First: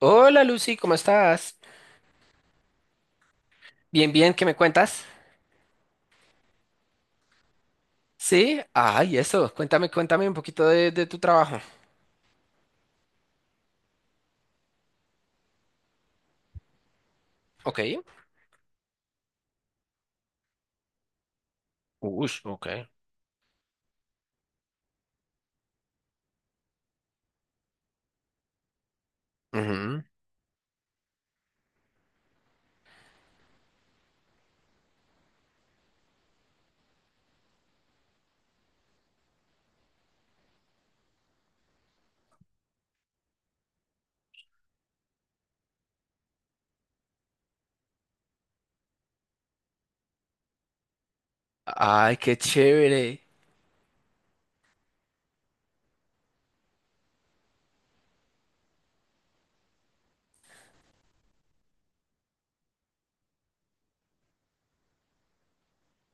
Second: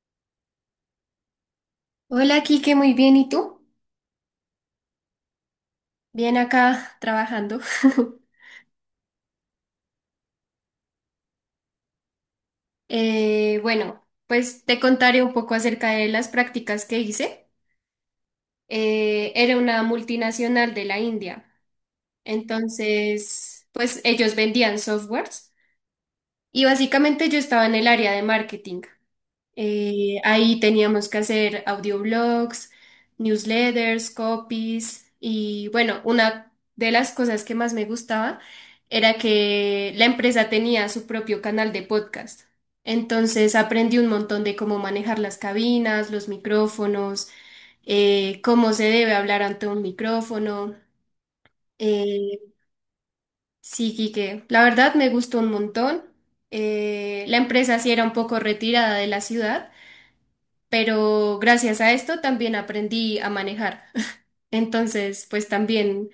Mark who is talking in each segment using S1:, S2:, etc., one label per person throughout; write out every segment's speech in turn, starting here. S1: Hola, Lucy, ¿cómo estás?
S2: Hola, Kike, muy bien. ¿Y tú?
S1: Bien, bien, ¿qué me cuentas?
S2: Bien acá trabajando.
S1: Sí, ay, eso, cuéntame, cuéntame un poquito de tu trabajo.
S2: Bueno, pues te contaré un poco acerca de las prácticas que hice.
S1: Ok.
S2: Era una multinacional de la India.
S1: Ush, ok.
S2: Entonces, pues ellos vendían softwares y básicamente yo estaba en el área de marketing.
S1: Ujú.
S2: Ahí teníamos que hacer audioblogs, newsletters, copies y bueno, una de las cosas que más me gustaba era que la empresa tenía su propio canal de podcast. Entonces aprendí un montón de cómo manejar las cabinas, los micrófonos, cómo se debe hablar ante un micrófono.
S1: Ay, qué
S2: Eh,
S1: chévere.
S2: sí, Quique, la verdad me gustó un montón. La empresa sí era un poco retirada de la ciudad, pero gracias a esto también aprendí a manejar. Entonces, pues también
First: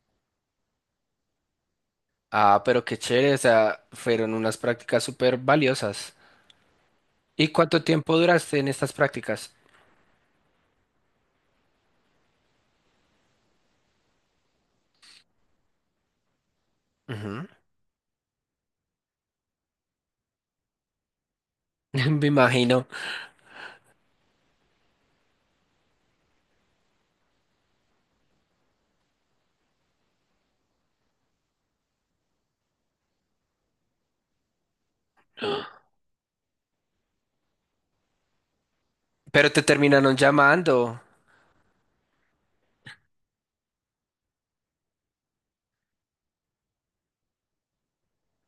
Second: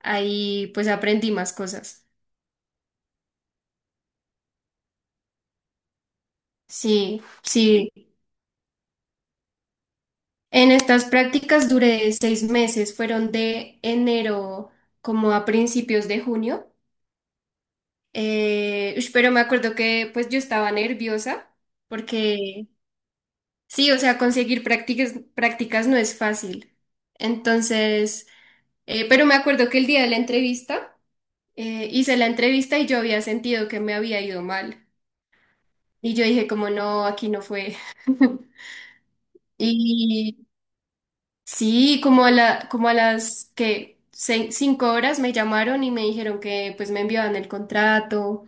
S2: ahí pues aprendí más cosas.
S1: Ah, pero qué chévere, o sea, fueron unas prácticas súper valiosas.
S2: Sí,
S1: ¿Y cuánto
S2: sí.
S1: tiempo duraste en estas prácticas?
S2: En estas prácticas duré 6 meses, fueron de enero como a principios de junio.
S1: Ujú.
S2: Ush, pero me acuerdo que pues yo estaba nerviosa
S1: Me
S2: porque
S1: imagino.
S2: sí, o sea, conseguir prácticas no es fácil. Entonces, pero me acuerdo que el día de la entrevista, hice la entrevista y yo había sentido que me había ido mal. Y yo dije como no, aquí no fue.
S1: Pero te terminaron
S2: Y
S1: llamando.
S2: sí, como a las que 5 horas me llamaron y me dijeron que pues me enviaban el contrato.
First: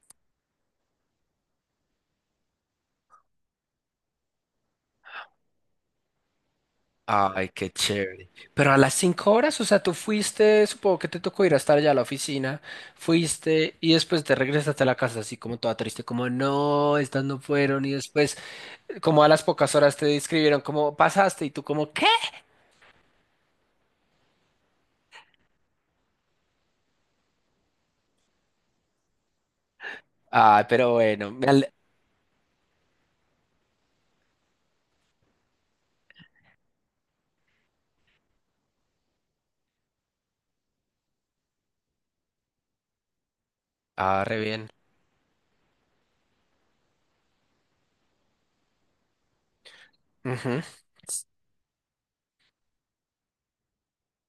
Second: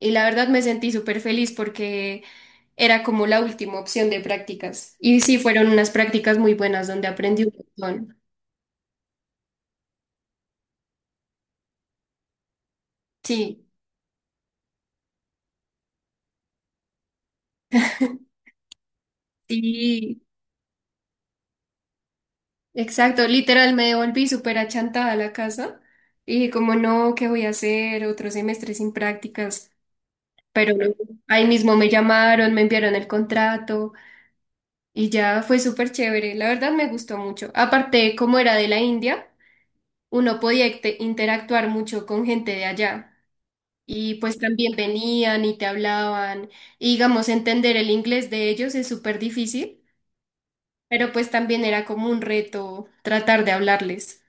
S2: Y la verdad me sentí súper feliz porque era como la última opción de prácticas. Y sí, fueron unas prácticas muy buenas donde aprendí
S1: Ay,
S2: un
S1: qué
S2: montón.
S1: chévere. Pero a las cinco horas, o sea, tú fuiste, supongo que te tocó ir a estar allá a la oficina,
S2: Sí,
S1: fuiste y después te regresaste a la casa así como toda triste, como no, estas no fueron y después como a las pocas horas te
S2: sí.
S1: describieron cómo pasaste y tú como ¿qué?
S2: Exacto, literal me devolví súper achantada a la casa y dije como no, ¿qué voy a hacer? Otro semestre sin prácticas,
S1: Ay,
S2: pero
S1: pero
S2: no,
S1: bueno,
S2: ahí mismo me llamaron, me enviaron el contrato y ya fue súper chévere, la verdad me gustó mucho. Aparte, como era de la India, uno podía interactuar mucho con gente de allá y
S1: ah,
S2: pues
S1: re bien.
S2: también venían y te hablaban y digamos entender el inglés de ellos es súper difícil,
S1: Ujú.
S2: pero pues también era como un reto tratar de hablarles.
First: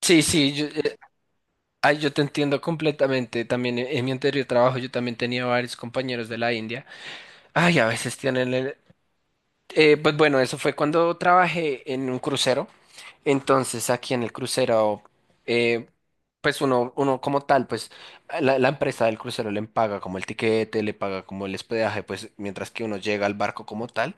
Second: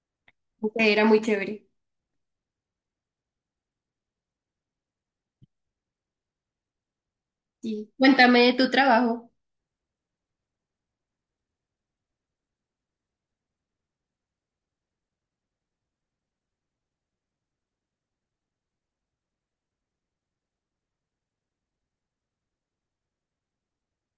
S1: Sí, sí,
S2: Entonces, era muy chévere.
S1: ay, yo te entiendo completamente. También en mi anterior trabajo yo también tenía varios compañeros de la India. Ay, a
S2: Sí.
S1: veces
S2: Cuéntame de tu trabajo.
S1: pues bueno, eso fue cuando trabajé en un crucero. Entonces, aquí en el crucero, eh, pues uno, uno como tal, pues la empresa del crucero le paga como el tiquete, le paga como el hospedaje, pues mientras que uno llega al barco como tal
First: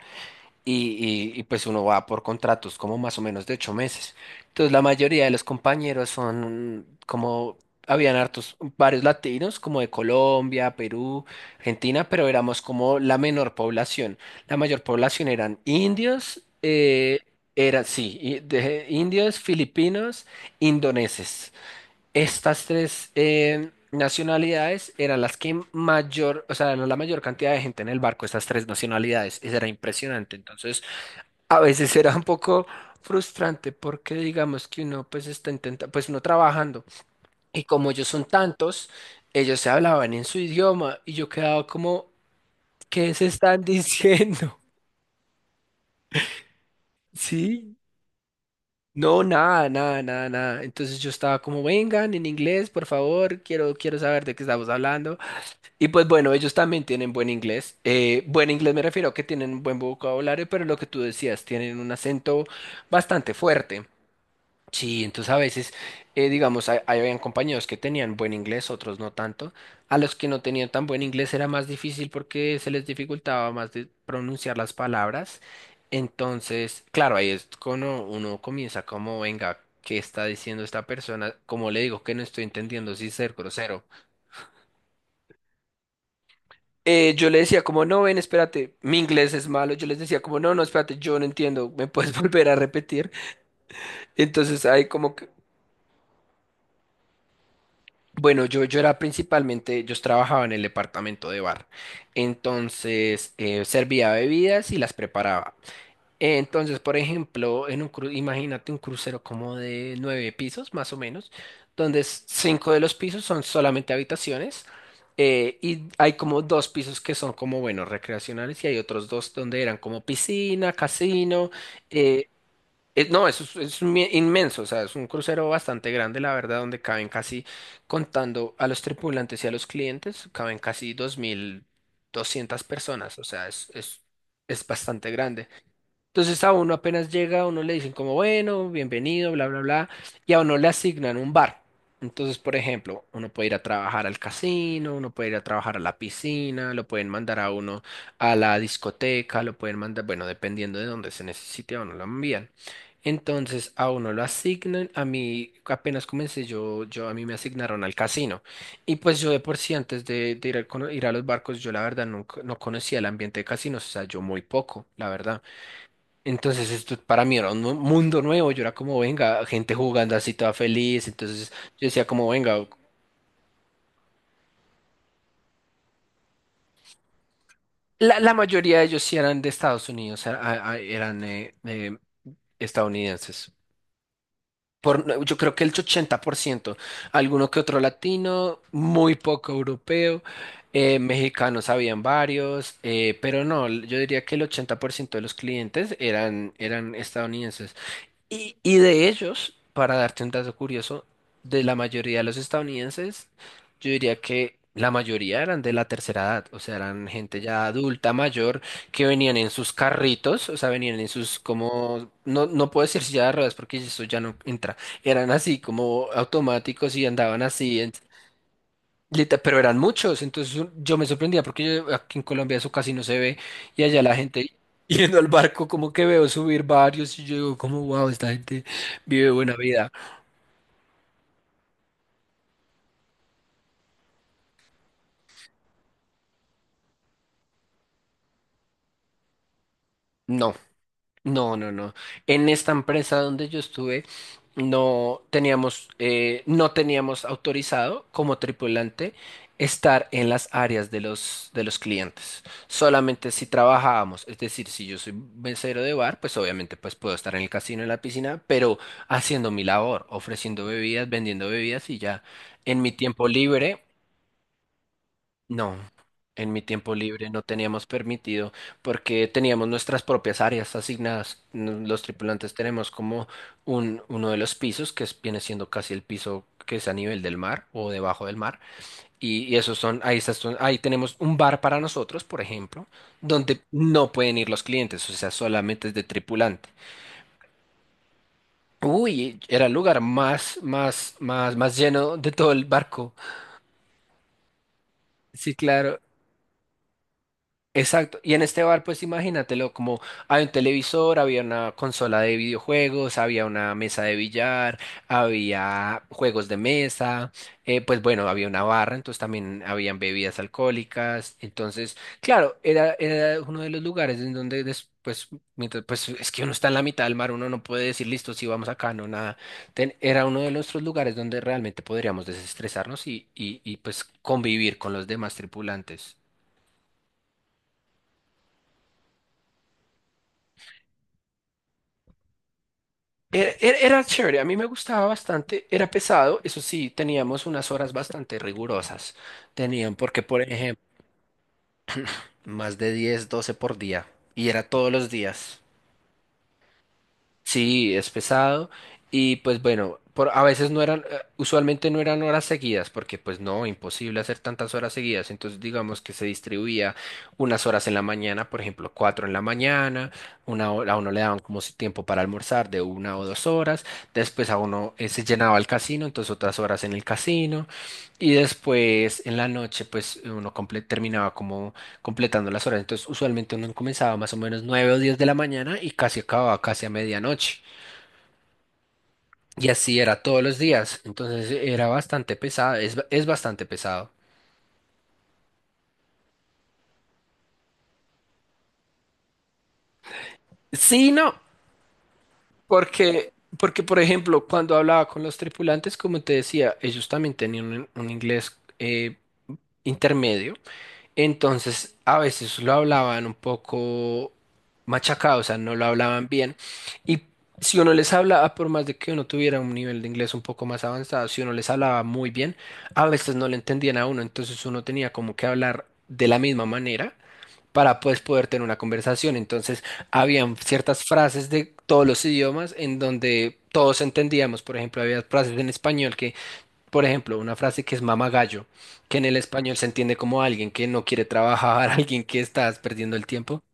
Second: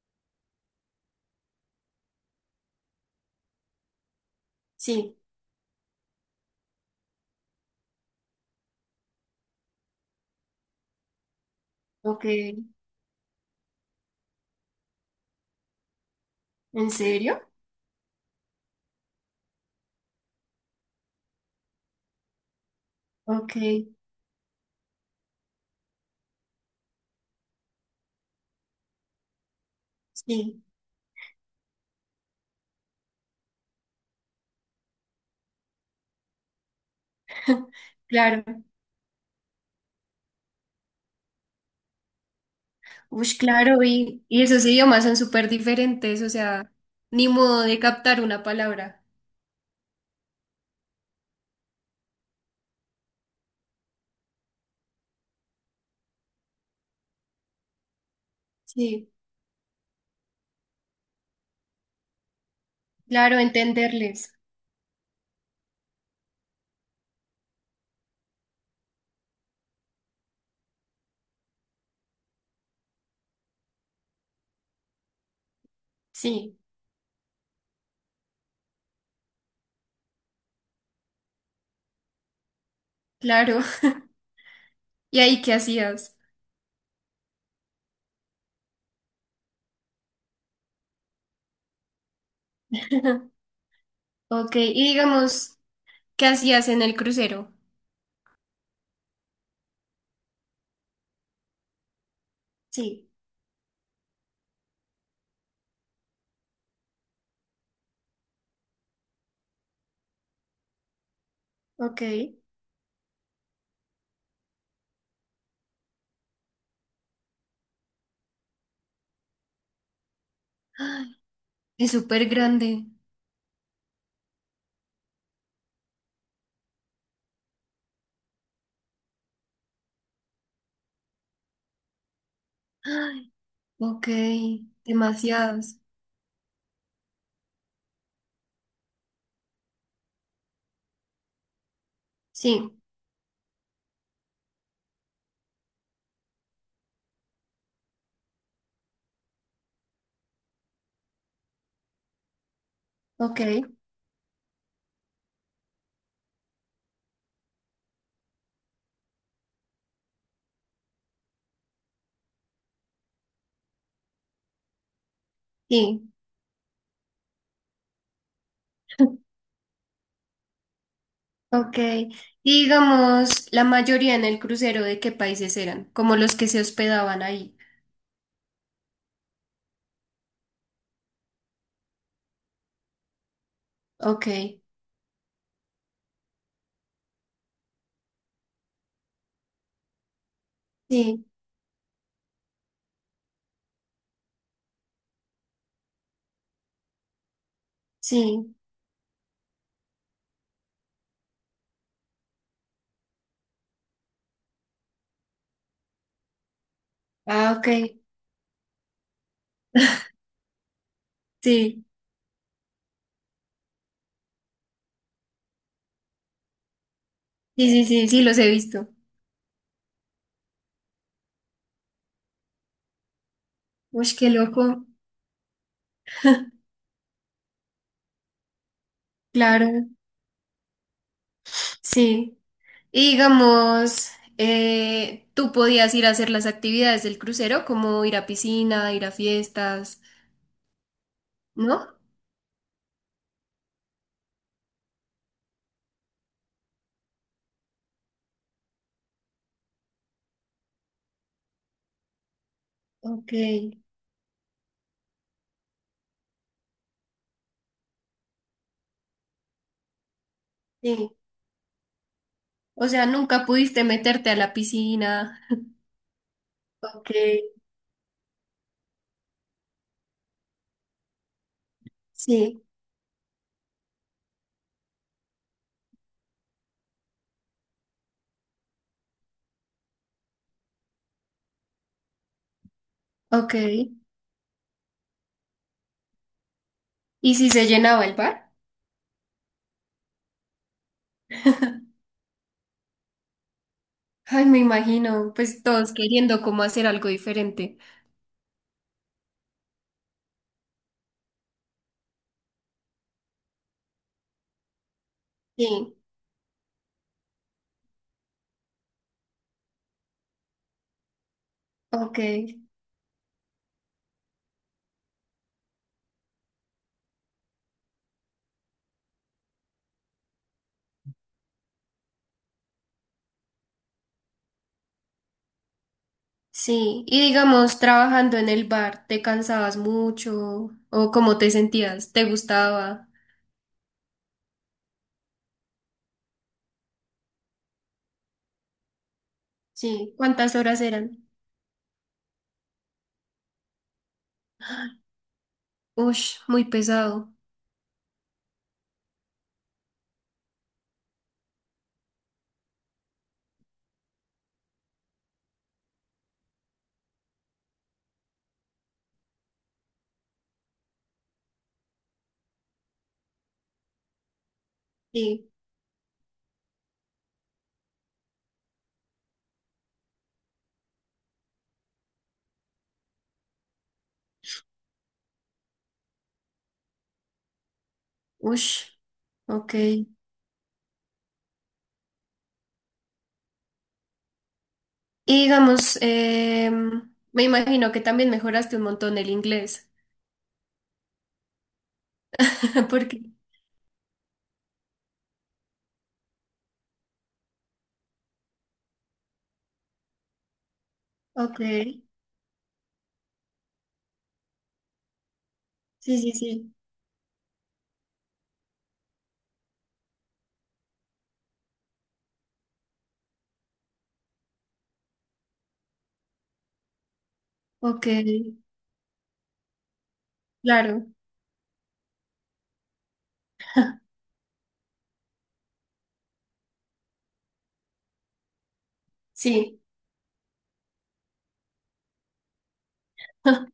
S1: y pues uno va por contratos como más o menos de 8 meses. Entonces la
S2: Sí,
S1: mayoría de los compañeros son como, habían hartos, varios latinos como de Colombia, Perú, Argentina,
S2: ok.
S1: pero éramos como la menor población. La mayor población eran indios,
S2: ¿En serio?
S1: era, sí, indios, filipinos, indoneses. Estas tres
S2: Ok,
S1: nacionalidades eran las que mayor, o sea, eran la mayor cantidad de gente en el barco, estas tres nacionalidades. Eso era impresionante.
S2: sí,
S1: Entonces, a veces era un poco frustrante porque digamos que uno pues está intentando, pues uno trabajando y como ellos son
S2: claro.
S1: tantos, ellos se hablaban en su idioma y yo quedaba como, ¿qué se
S2: Uy,
S1: están
S2: claro, y
S1: diciendo?
S2: esos idiomas son súper diferentes, o sea, ni modo
S1: ¿Sí?
S2: de captar una palabra.
S1: No, nada, nada, nada, nada. Entonces yo estaba como, vengan en inglés, por favor, quiero, quiero saber de qué estamos hablando. Y pues bueno, ellos también tienen buen inglés. Buen inglés me refiero
S2: Sí,
S1: a que tienen buen vocabulario, pero lo que tú decías, tienen un acento bastante
S2: claro,
S1: fuerte.
S2: entenderles.
S1: Sí, entonces a veces, digamos, habían compañeros que tenían buen inglés, otros no tanto. A los que no tenían tan buen inglés era más difícil porque se les dificultaba más de pronunciar las palabras.
S2: Sí,
S1: Entonces, claro, ahí es cuando uno comienza como, venga, ¿qué está diciendo esta persona? Como le digo que no estoy entendiendo si ser
S2: claro.
S1: grosero.
S2: ¿Y ahí qué hacías?
S1: Yo le decía como, no, ven, espérate, mi inglés es malo. Yo les decía como, no, no, espérate, yo no entiendo, ¿me puedes volver a repetir?
S2: Ok,
S1: Entonces
S2: y
S1: ahí como
S2: digamos, ¿qué hacías en el crucero?
S1: bueno, yo era principalmente, yo trabajaba en el departamento de bar,
S2: Sí,
S1: entonces servía bebidas y las preparaba. Entonces, por ejemplo, imagínate un crucero como de nueve pisos, más o menos,
S2: ok.
S1: donde cinco de los pisos son solamente habitaciones, y hay como dos pisos que son como, bueno, recreacionales y hay otros dos donde eran como piscina,
S2: Ay,
S1: casino.
S2: es súper
S1: eh,
S2: grande.
S1: No, eso es, inmenso, o sea, es un crucero bastante grande, la verdad, donde caben casi, contando a los tripulantes y a los clientes, caben casi dos mil doscientas personas, o
S2: Ay,
S1: sea,
S2: ok,
S1: es bastante grande.
S2: demasiados.
S1: Entonces a uno apenas llega, a uno le dicen como, bueno, bienvenido, bla, bla, bla, y a uno le asignan un bar. Entonces, por
S2: Sí,
S1: ejemplo, uno puede ir a trabajar al casino, uno puede ir a trabajar a la piscina, lo pueden mandar a uno a la discoteca, lo pueden mandar, bueno, dependiendo de dónde se necesite, a uno lo envían.
S2: ok,
S1: Entonces a uno lo asignan, a mí apenas comencé, yo a mí me asignaron al casino. Y pues yo de por sí antes de ir, ir a los barcos, yo la verdad nunca, no conocía el ambiente de casinos, o sea, yo muy poco, la verdad.
S2: sí.
S1: Entonces esto para mí era un mundo nuevo, yo era como, venga, gente jugando así toda feliz, entonces
S2: Ok.
S1: yo decía como,
S2: Y
S1: venga,
S2: digamos, la mayoría en el crucero, ¿de qué países eran? Como los que se hospedaban ahí.
S1: la mayoría de ellos sí eran de Estados Unidos, eran estadounidenses.
S2: Ok.
S1: Por, yo creo que el 80%, alguno que otro latino, muy poco europeo,
S2: Sí,
S1: mexicanos habían varios, pero no, yo diría que el 80% de los clientes eran, eran estadounidenses.
S2: sí.
S1: Y de ellos, para darte un dato curioso, de la mayoría de los estadounidenses, yo diría que la mayoría eran de la tercera edad, o sea, eran gente
S2: Ah,
S1: ya
S2: ok.
S1: adulta, mayor, que venían en sus carritos, o sea, venían en sus
S2: Sí.
S1: como, no, no puedo decir silla de ruedas porque eso ya no entra, eran así como automáticos y andaban
S2: Sí,
S1: así,
S2: sí, sí, sí, los he visto.
S1: Pero eran muchos, entonces yo me sorprendía porque aquí en Colombia eso casi no se ve y allá
S2: Uy,
S1: la
S2: qué
S1: gente
S2: loco.
S1: yendo al barco como que veo subir varios y yo digo como wow, esta gente vive buena
S2: Claro.
S1: vida.
S2: Sí. Y digamos, tú podías ir a hacer las actividades del crucero, como ir a piscina, ir a fiestas,
S1: No. No, no, no.
S2: ¿no?
S1: En esta empresa donde yo estuve, no teníamos, no teníamos autorizado como tripulante estar en las áreas de los clientes. Solamente
S2: Ok.
S1: si trabajábamos, es decir, si yo soy mesero de bar, pues obviamente pues puedo estar en el casino, en la piscina, pero haciendo mi labor, ofreciendo bebidas,
S2: Sí.
S1: vendiendo bebidas y ya. En
S2: O
S1: mi
S2: sea,
S1: tiempo
S2: nunca
S1: libre
S2: pudiste meterte a la piscina.
S1: no, en mi tiempo
S2: Ok.
S1: libre no teníamos permitido porque teníamos nuestras propias áreas asignadas. Los tripulantes
S2: Sí.
S1: tenemos como uno de los pisos que viene siendo casi el piso que es a nivel del mar o debajo del mar. Y esos son, ahí, ahí tenemos un bar para nosotros, por ejemplo,
S2: Ok.
S1: donde no pueden ir los clientes, o sea, solamente es de tripulante.
S2: ¿Y si se llenaba el bar?
S1: Uy, era el lugar más, más, más, más lleno de todo el barco.
S2: Ay, me imagino,
S1: Sí,
S2: pues todos
S1: claro.
S2: queriendo como hacer algo diferente.
S1: Exacto, y en este bar pues imagínatelo, como había un televisor, había una consola de videojuegos, había una mesa de billar,
S2: Sí,
S1: había juegos de mesa, pues bueno, había una barra, entonces también habían bebidas alcohólicas, entonces
S2: ok,
S1: claro, era uno de los lugares en donde después, mientras, pues es que uno está en la mitad del mar, uno no puede decir listo, sí vamos acá, no nada, era uno de nuestros lugares donde realmente podríamos desestresarnos y pues convivir con los demás tripulantes.
S2: sí. Y digamos, trabajando en el bar, ¿te cansabas mucho? ¿O cómo te sentías? ¿Te gustaba?
S1: Era chévere, a mí me gustaba bastante, era pesado, eso sí, teníamos unas horas bastante rigurosas. Tenían,
S2: Sí,
S1: porque por
S2: ¿cuántas horas
S1: ejemplo,
S2: eran?
S1: más de 10 12 por día, y era todos los días.
S2: Ush, muy pesado.
S1: Sí, es pesado y pues bueno, por, a veces no eran, usualmente no eran horas seguidas porque pues no, imposible hacer tantas horas seguidas, entonces digamos que se distribuía unas horas en la mañana, por ejemplo, 4 en la mañana, una hora, a uno le daban como si tiempo para almorzar de 1 o 2 horas, después a uno se
S2: Sí,
S1: llenaba el casino, entonces otras horas en el casino y después en la noche pues uno terminaba como completando las horas. Entonces, usualmente uno comenzaba más o menos 9 o 10 de la mañana y casi acababa casi a medianoche.
S2: ush,
S1: Y
S2: ok.
S1: así
S2: Y
S1: era todos los días. Entonces, era bastante pesado, es bastante pesado.
S2: digamos, me imagino que también mejoraste un montón el inglés.
S1: Sí, no,
S2: Porque,
S1: porque, por ejemplo, cuando hablaba con los tripulantes, como te decía, ellos también tenían un inglés intermedio.
S2: ok,
S1: Entonces,
S2: sí,
S1: a veces lo hablaban un poco machacado, o sea, no lo hablaban
S2: sí,
S1: bien.
S2: sí,
S1: Y si uno les hablaba, por más de que uno tuviera un nivel de inglés un poco más avanzado, si uno les hablaba muy bien, a veces no le entendían a uno, entonces uno tenía como que hablar de la misma manera para
S2: ok,
S1: pues poder tener una conversación. Entonces, habían ciertas
S2: claro,
S1: frases de todos los idiomas en donde todos entendíamos, por ejemplo, había frases en español que por ejemplo, una frase que es mama gallo, que en el español
S2: sí.
S1: se entiende como alguien que no quiere trabajar, alguien que estás perdiendo el tiempo.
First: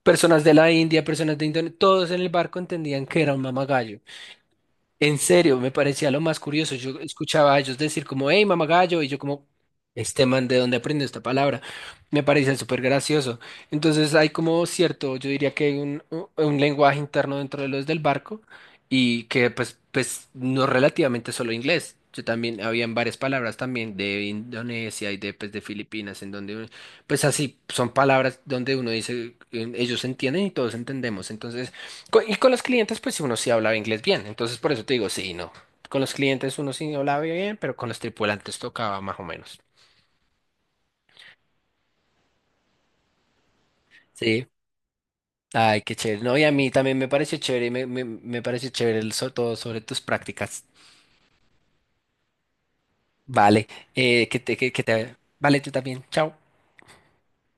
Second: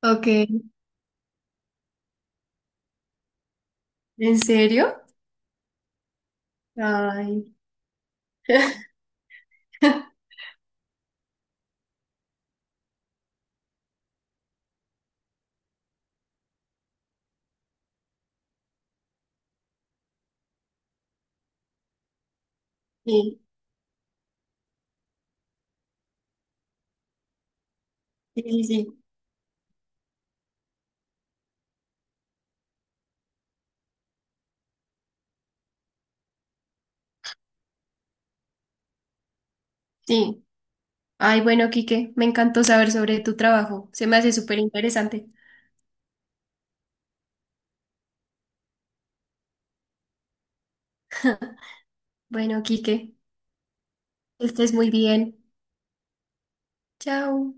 S2: Ok,
S1: Personas de la India, personas de Indonesia, todos en el barco entendían que era un mamagallo.
S2: ¿en serio?
S1: En serio, me parecía lo más curioso. Yo
S2: Ay.
S1: escuchaba a ellos decir como, hey, mamagallo, y yo como, este man, ¿de dónde aprendió esta palabra? Me parecía súper gracioso. Entonces hay como cierto, yo diría que hay un, un lenguaje interno dentro de los del barco y que pues, pues no relativamente solo inglés. Yo también, habían varias
S2: Sí,
S1: palabras también de Indonesia y de, pues, de Filipinas, en donde, pues así, son palabras
S2: sí, sí,
S1: donde uno
S2: sí.
S1: dice, ellos entienden y todos entendemos. Entonces... Y con los clientes, pues uno sí hablaba inglés bien. Entonces, por eso te digo, sí, y no. Con los clientes uno sí hablaba bien, pero con los tripulantes tocaba más o menos.
S2: sí. Ay, bueno, Quique, me encantó saber sobre tu trabajo. Se me hace
S1: Sí.
S2: súper interesante.
S1: Ay, qué chévere. No, y a mí también me pareció chévere, me pareció chévere todo sobre tus prácticas.
S2: Bueno, Quique,
S1: Vale,
S2: que estés
S1: que
S2: muy
S1: te,
S2: bien.
S1: vale, tú también. Chao.
S2: Chao.